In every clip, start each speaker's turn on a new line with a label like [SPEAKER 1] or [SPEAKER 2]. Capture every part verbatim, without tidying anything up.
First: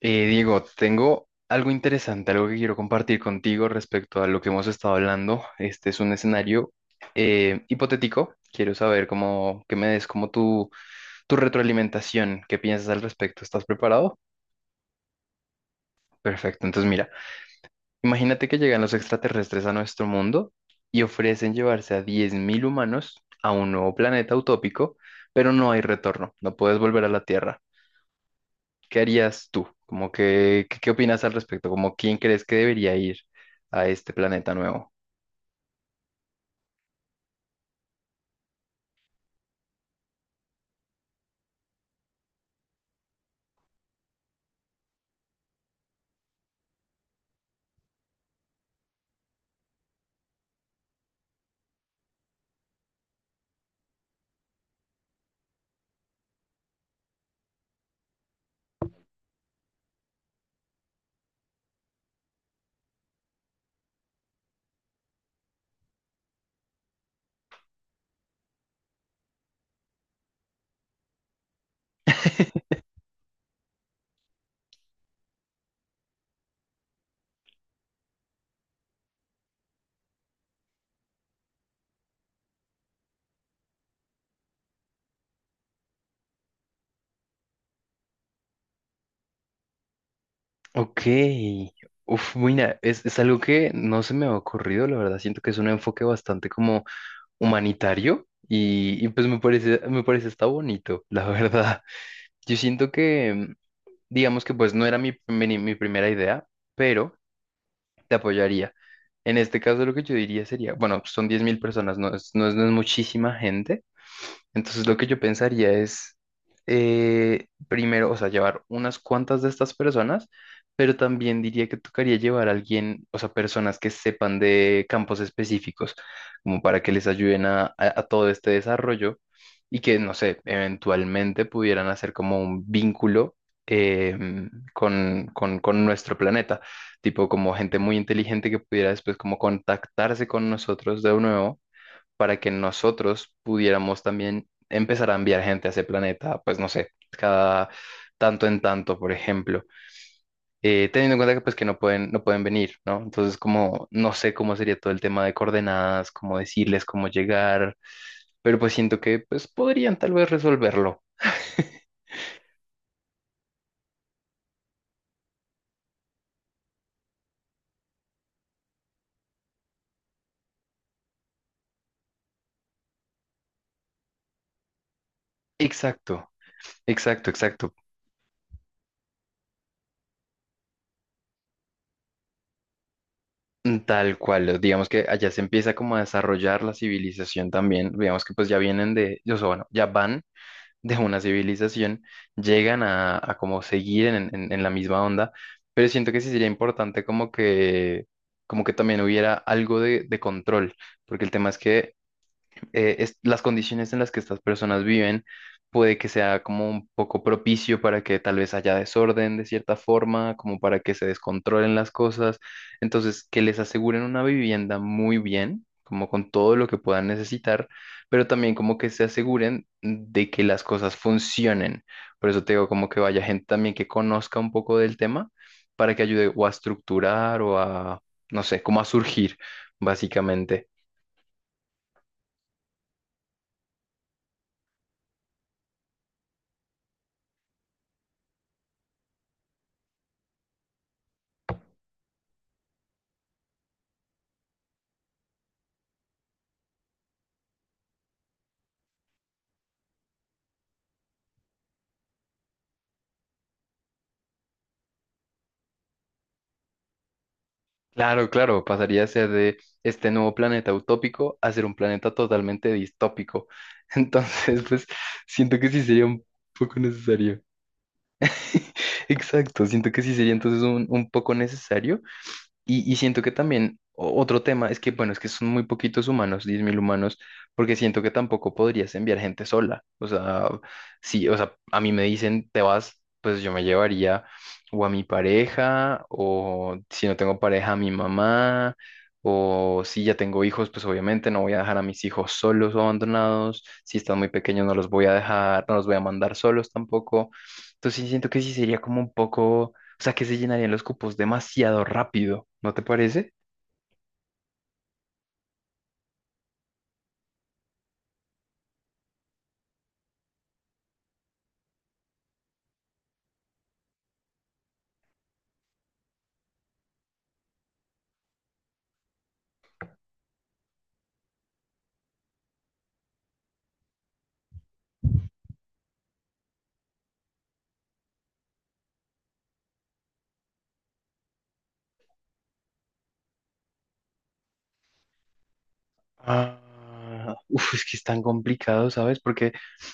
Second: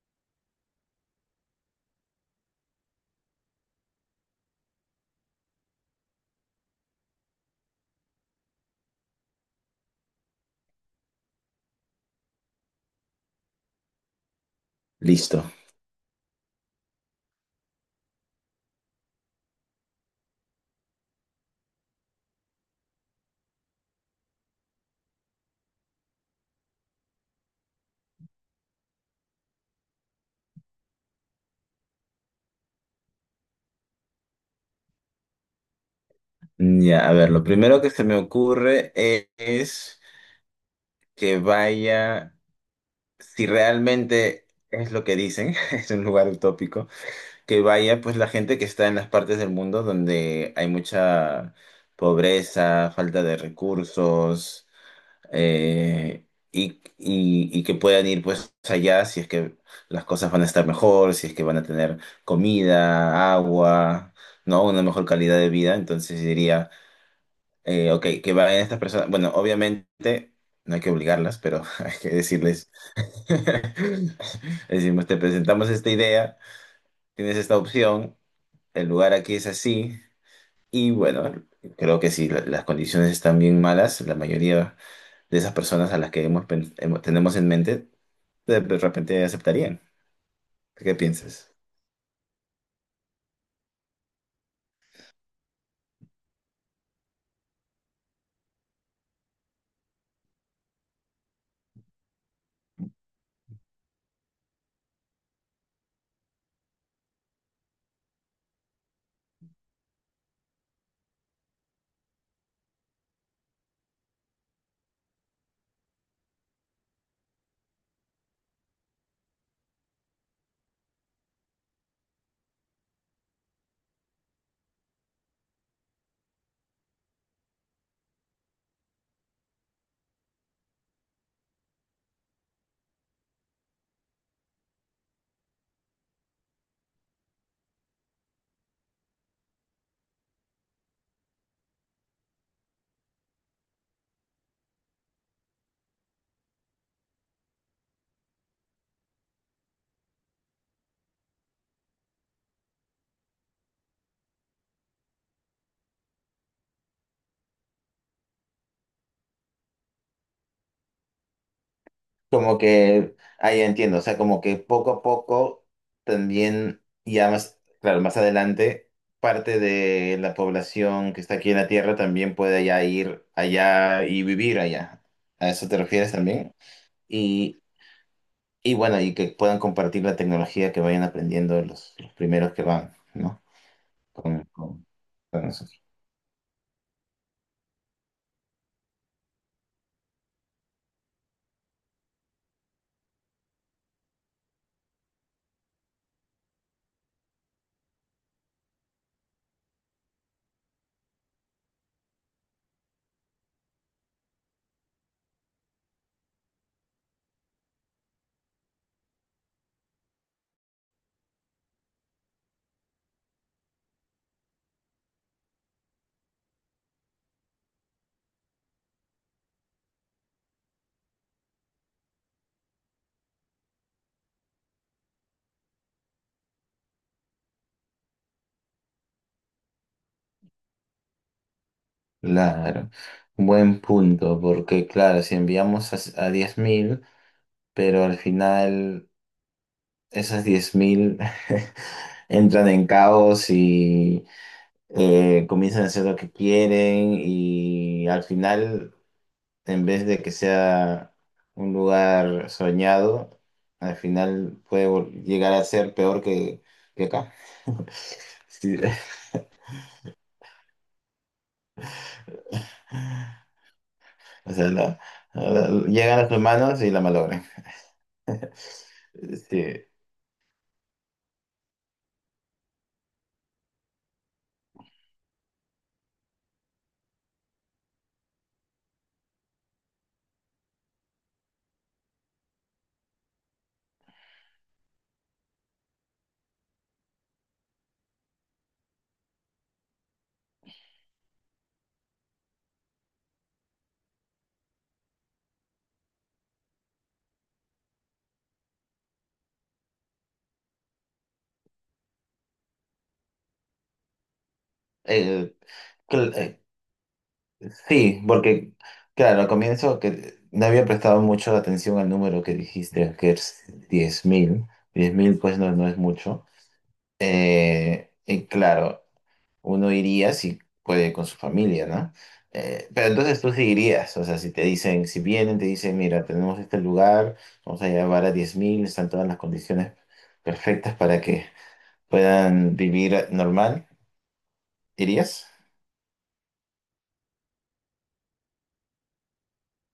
[SPEAKER 1] Eh, Diego, tengo algo interesante, algo que quiero compartir contigo respecto a lo que hemos estado hablando. Este es un escenario eh, hipotético. Quiero saber cómo, que me des como tu, tu retroalimentación, qué piensas al respecto. ¿Estás preparado?
[SPEAKER 2] Listo.
[SPEAKER 1] Perfecto. Entonces, mira, imagínate que llegan los extraterrestres a nuestro mundo y ofrecen llevarse a diez mil humanos a un nuevo planeta utópico, pero no hay retorno, no puedes volver a la Tierra. ¿Qué harías tú? Como que, ¿qué, qué opinas al respecto? Como, ¿quién crees que debería ir a este planeta nuevo?
[SPEAKER 2] Ya, a ver, lo primero que se me ocurre e- es, que vaya, si realmente es lo que dicen, es un lugar utópico, que vaya pues la gente que está en las partes del mundo donde hay mucha pobreza, falta de recursos, eh, y, y, y que puedan ir pues allá si es que las cosas van a estar mejor, si es que van a tener comida, agua, ¿no? Una mejor calidad de vida, entonces diría Eh, ok, que vayan estas personas. Bueno, obviamente no hay que obligarlas, pero hay que decirles. Decimos, te presentamos esta idea, tienes esta opción, el lugar aquí es así, y bueno, creo que si la- las condiciones están bien malas, la mayoría de esas personas a las que hemos, pen- hemos- tenemos en mente, de de repente aceptarían. ¿Qué
[SPEAKER 1] Ok.
[SPEAKER 2] piensas?
[SPEAKER 1] Uf, mira, es, es algo que no se me ha ocurrido, la verdad. Siento que es un enfoque bastante como humanitario y, y pues me parece, me parece está bonito, la verdad. Yo siento que, digamos que pues no era mi, mi, mi primera idea, pero te apoyaría. En este caso lo que yo diría sería, bueno, son diez mil personas, no es, no es no es muchísima gente. Entonces lo que yo pensaría es, eh, primero, o sea, llevar unas cuantas de estas personas, pero también diría que tocaría llevar a alguien, o sea, personas que sepan de campos específicos, como para que les ayuden a, a- a todo este desarrollo y que, no sé, eventualmente pudieran hacer como un vínculo. em, con, con, con nuestro planeta, tipo como gente muy inteligente que pudiera después como contactarse con nosotros de nuevo para que nosotros pudiéramos también empezar a enviar gente a ese planeta, pues no sé, cada tanto en tanto, por ejemplo. Eh, teniendo en cuenta que pues que no pueden, no pueden venir, ¿no? Entonces como no sé cómo sería todo el tema de coordenadas, cómo decirles cómo llegar, pero pues siento que pues podrían tal vez resolverlo.
[SPEAKER 2] Como que, ahí entiendo, o sea, como que poco a poco también, ya más, claro, más adelante, parte de la población que está aquí en la Tierra también puede ya ir allá y vivir allá. ¿A eso te refieres
[SPEAKER 1] Exacto,
[SPEAKER 2] también?
[SPEAKER 1] exacto,
[SPEAKER 2] Y,
[SPEAKER 1] exacto.
[SPEAKER 2] y bueno, y que puedan compartir la tecnología que vayan aprendiendo los, los primeros que van, ¿no?
[SPEAKER 1] Mm, Tal
[SPEAKER 2] Con,
[SPEAKER 1] cual,
[SPEAKER 2] con-
[SPEAKER 1] digamos que allá se
[SPEAKER 2] con
[SPEAKER 1] empieza
[SPEAKER 2] nosotros.
[SPEAKER 1] como a desarrollar la civilización también, digamos que pues ya vienen de, yo sé, bueno, ya van de una civilización llegan a, a como seguir en, en- en la misma onda, pero siento que sí sería importante como que, como que también hubiera algo de, de control, porque el tema es que eh, es- las condiciones en las que estas personas viven puede que sea como un poco propicio para que tal vez haya desorden de cierta forma, como para que se descontrolen las cosas. Entonces, que les aseguren una vivienda muy bien, como con todo lo que puedan necesitar, pero también como que se aseguren de que las cosas funcionen. Por eso te digo, como que vaya gente también que conozca un poco del tema para que ayude o a estructurar o a, no sé, como a surgir, básicamente.
[SPEAKER 2] Claro, buen punto, porque claro, si enviamos a, a diez mil, pero al final, esas diez mil entran en caos y eh, comienzan a hacer lo que quieren y al final, en vez de que sea un lugar soñado, al final puede vol- llegar a ser peor que, que acá.
[SPEAKER 1] Claro, claro,
[SPEAKER 2] Sí.
[SPEAKER 1] pasaría a ser de este nuevo planeta utópico a ser un planeta totalmente distópico.
[SPEAKER 2] O
[SPEAKER 1] Entonces,
[SPEAKER 2] sea,
[SPEAKER 1] pues
[SPEAKER 2] la-
[SPEAKER 1] siento
[SPEAKER 2] la-
[SPEAKER 1] que sí sería un
[SPEAKER 2] llegan los
[SPEAKER 1] poco
[SPEAKER 2] humanos y la
[SPEAKER 1] necesario.
[SPEAKER 2] malogran.
[SPEAKER 1] Exacto,
[SPEAKER 2] Sí.
[SPEAKER 1] siento que sí sería entonces un, un poco necesario y, y siento que también o- otro tema es que, bueno, es que son muy poquitos humanos, diez mil humanos, porque siento que tampoco podrías enviar gente sola. O sea, sí, o sea, a mí me dicen, te vas, pues yo me llevaría o a mi pareja, o si no tengo pareja, a mi mamá, o si ya tengo hijos, pues obviamente no voy a dejar a mis hijos solos o abandonados. Si están muy pequeños, no los voy a dejar, no los voy a mandar solos tampoco. Entonces sí siento que sí sería como un poco, o sea, que se llenarían los cupos demasiado rápido, ¿no te parece?
[SPEAKER 2] Eh, cl- eh, Sí, porque, claro, al comienzo que no había prestado mucho la atención al número que dijiste, que es diez mil, diez mil pues no, no es mucho. Eh, y claro, uno iría si puede con su familia, ¿no? Eh, pero entonces tú sí irías, o sea, si te dicen, si vienen, te dicen, mira, tenemos este lugar, vamos a llevar a diez mil, están todas las condiciones perfectas para que puedan vivir normal, ¿irías?
[SPEAKER 1] Ah, uf, es que es tan complicado, ¿sabes? Porque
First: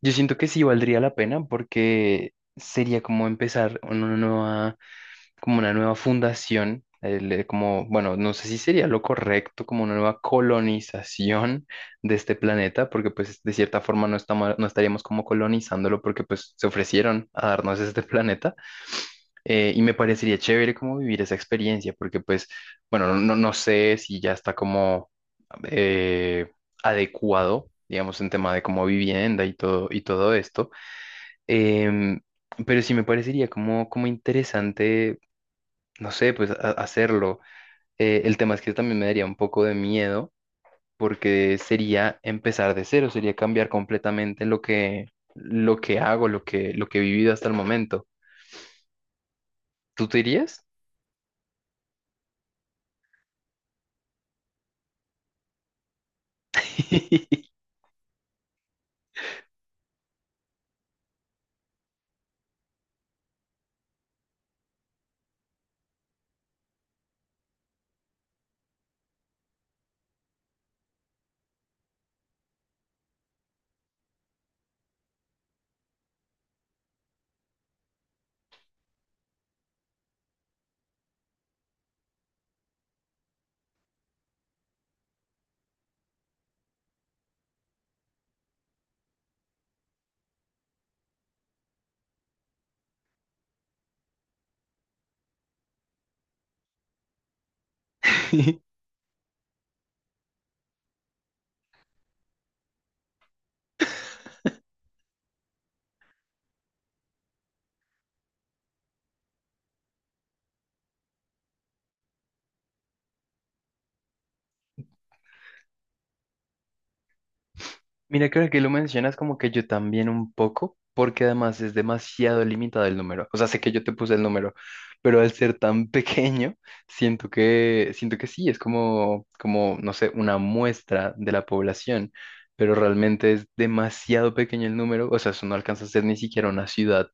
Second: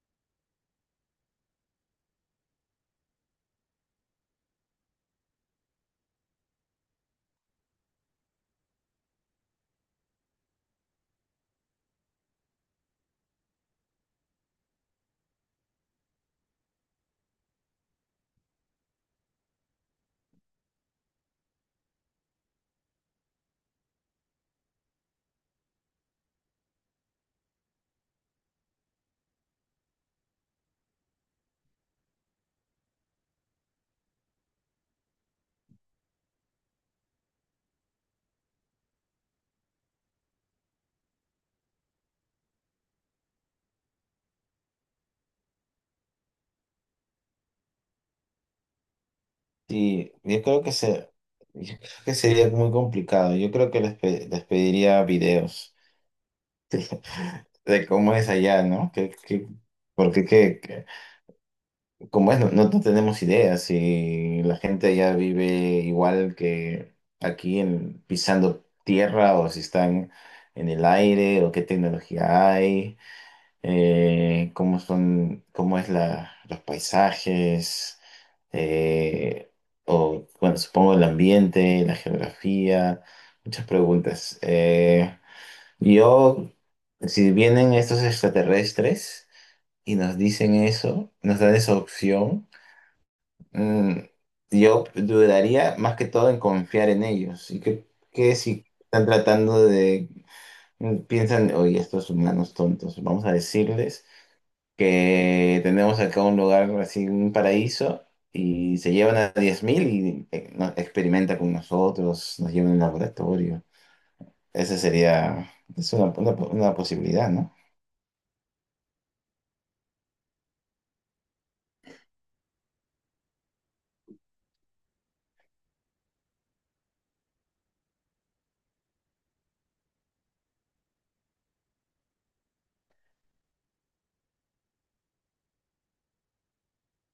[SPEAKER 1] yo siento que sí valdría la pena porque sería como empezar una nueva, como una nueva fundación, el, eh, como, bueno, no, sé si sería lo correcto, como una nueva colonización de este planeta, porque pues de cierta forma no estamos, no estaríamos como colonizándolo porque pues se ofrecieron a darnos este planeta. Eh, y me parecería chévere como vivir esa experiencia, porque pues, bueno, no, no- no sé si ya está como eh, adecuado, digamos, en tema de como vivienda y todo, y todo esto, em, pero sí me parecería como, como interesante, no sé, pues ha- hacerlo. Eh, el tema es que también me daría un poco de miedo, porque sería empezar de cero, sería cambiar completamente lo que, lo que hago, lo que, lo que he vivido hasta el momento. ¿Tú
[SPEAKER 2] Sí,
[SPEAKER 1] te
[SPEAKER 2] yo creo
[SPEAKER 1] irías?
[SPEAKER 2] que se, yo creo que sería muy complicado. Yo creo que les, pe- les pediría videos de cómo es allá, ¿no? Que, que, porque que, que- como es, no, no no tenemos ideas y la gente allá vive igual que aquí en, pisando tierra o si están en el aire o qué tecnología hay. eh, cómo son, cómo es la, los paisajes, eh, o bueno, supongo el ambiente, la geografía, muchas preguntas. Eh, yo, si vienen estos extraterrestres y nos dicen eso, nos dan esa opción, mm, yo dudaría más que todo en confiar en ellos. ¿Y que si están tratando de... mm, piensan, oye, estos humanos tontos, vamos a decirles que tenemos acá un lugar así, un paraíso, y se llevan a diez mil y eh, no- experimenta con nosotros, nos llevan al laboratorio. Esa sería, es una, una- una posibilidad, ¿no?
[SPEAKER 1] Mira que ahora que lo mencionas como que yo también un poco, porque además es demasiado limitado el número. O sea, sé que yo te puse el número, pero al ser tan pequeño, siento que, siento que sí, es como, como, no sé, una muestra de la población, pero realmente es demasiado pequeño el número, o sea, eso no alcanza a ser ni siquiera una ciudad.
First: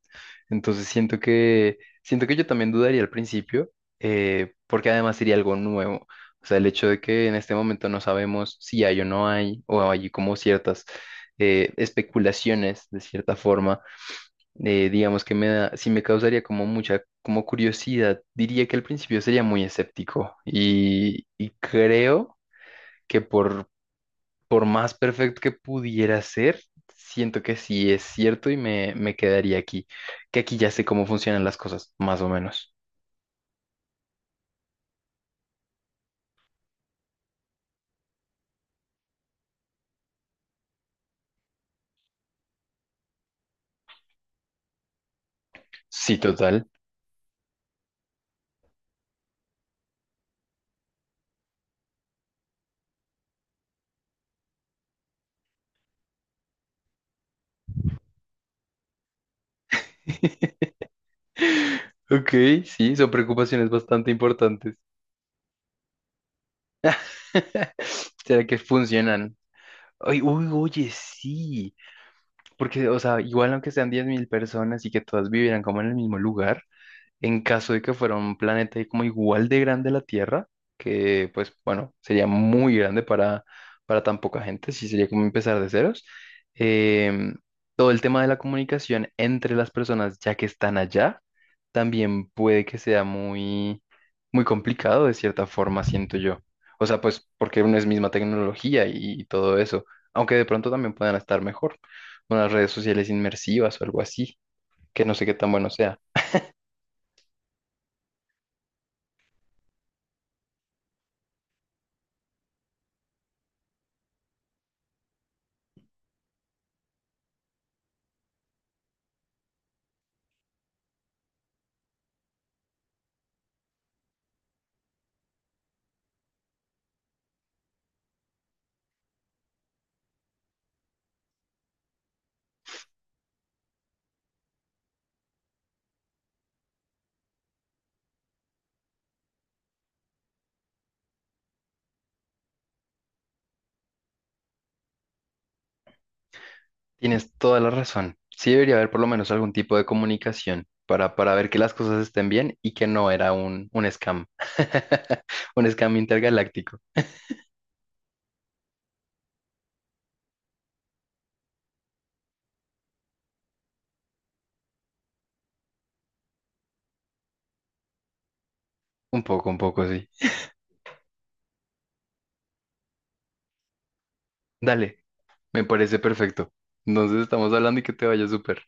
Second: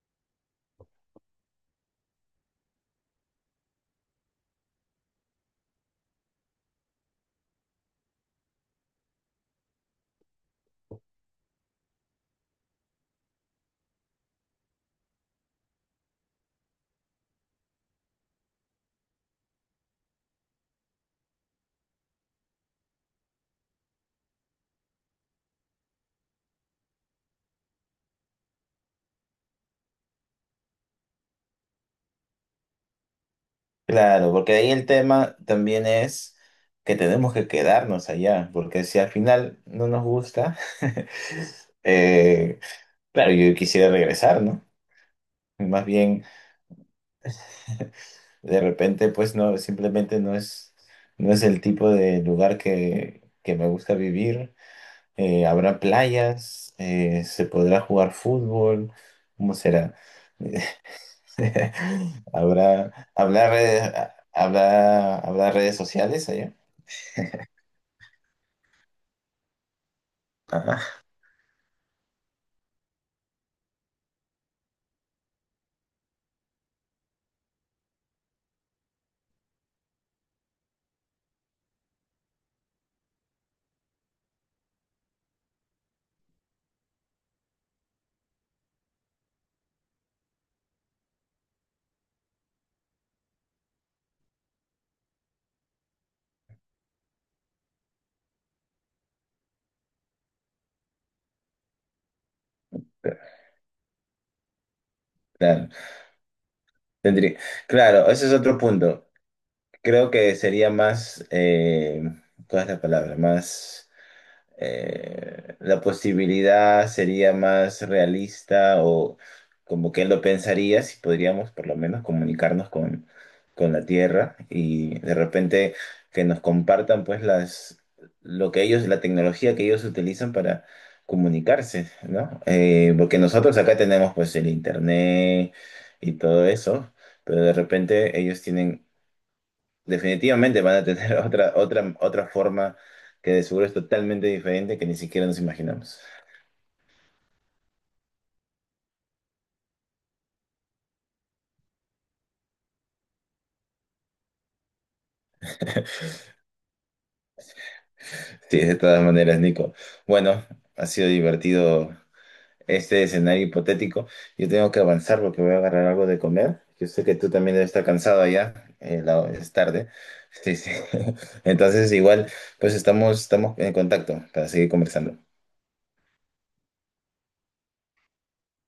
[SPEAKER 1] Entonces siento que, siento que yo también dudaría al principio, eh, porque además sería algo nuevo. O sea, el hecho de que en este momento no sabemos si hay o no hay, o hay como ciertas eh, especulaciones de cierta forma, eh, digamos que me da, sí me causaría como mucha como curiosidad. Diría que al principio sería muy escéptico y, y creo que por, por más perfecto que pudiera ser, siento que sí es cierto y me, me quedaría aquí, que aquí ya sé cómo funcionan las cosas, más o menos.
[SPEAKER 2] Claro, porque ahí el tema también es que tenemos que quedarnos allá, porque si al final no nos gusta, eh, claro, yo quisiera regresar, ¿no? Más
[SPEAKER 1] Sí,
[SPEAKER 2] bien,
[SPEAKER 1] total.
[SPEAKER 2] de repente, pues no, simplemente no es, no es el tipo de lugar que, que me gusta vivir. Eh, ¿habrá playas? Eh, ¿se podrá jugar fútbol? ¿Cómo será?
[SPEAKER 1] Ok, sí, son
[SPEAKER 2] ¿Habrá, habrá
[SPEAKER 1] preocupaciones
[SPEAKER 2] redes,
[SPEAKER 1] bastante importantes.
[SPEAKER 2] ¿habrá, habrá redes sociales allá?
[SPEAKER 1] ¿Será que funcionan? Ay, uy, oye,
[SPEAKER 2] Ajá,
[SPEAKER 1] sí. Porque, o sea, igual aunque sean diez mil personas y que todas vivieran como en el mismo lugar, en caso de que fuera un planeta como igual de grande a la Tierra, que pues bueno, sería muy grande para, para tan poca gente, sí sería como empezar de ceros. Em, Todo el tema de la comunicación entre las personas ya que están allá, también puede que sea muy, muy complicado de cierta forma, siento yo. O sea, pues porque no es misma tecnología y, y todo eso, aunque de pronto también puedan estar mejor, unas redes sociales inmersivas o algo así, que no sé qué tan
[SPEAKER 2] claro,
[SPEAKER 1] bueno sea.
[SPEAKER 2] tendría, claro, ese es otro punto. Creo que sería más, eh, ¿cuál es la palabra? Más... eh, la posibilidad sería más realista o como que él lo pensaría si podríamos por lo menos comunicarnos con, con la Tierra y de repente que nos compartan pues las lo que ellos, la tecnología que ellos utilizan para comunicarse, ¿no? Eh, porque nosotros acá tenemos pues el internet y todo eso, pero de repente ellos tienen, definitivamente van a tener otra, otra, otra forma que de seguro es totalmente diferente que ni siquiera nos imaginamos.
[SPEAKER 1] Tienes toda la razón. Sí debería haber por lo menos algún tipo de comunicación para, para ver que las cosas estén bien y que no era un, un scam. Un scam intergaláctico.
[SPEAKER 2] Sí, de todas maneras, Nico. Bueno, ha sido divertido este escenario hipotético. Yo tengo que avanzar porque voy a agarrar algo de comer. Yo sé que tú también debes estar cansado allá, eh,
[SPEAKER 1] Un
[SPEAKER 2] la-
[SPEAKER 1] poco,
[SPEAKER 2] es
[SPEAKER 1] un poco,
[SPEAKER 2] tarde.
[SPEAKER 1] sí.
[SPEAKER 2] Sí, sí. Entonces, igual, pues estamos, estamos en contacto para seguir
[SPEAKER 1] Dale,
[SPEAKER 2] conversando.
[SPEAKER 1] me parece perfecto. Entonces estamos hablando y que te vaya súper.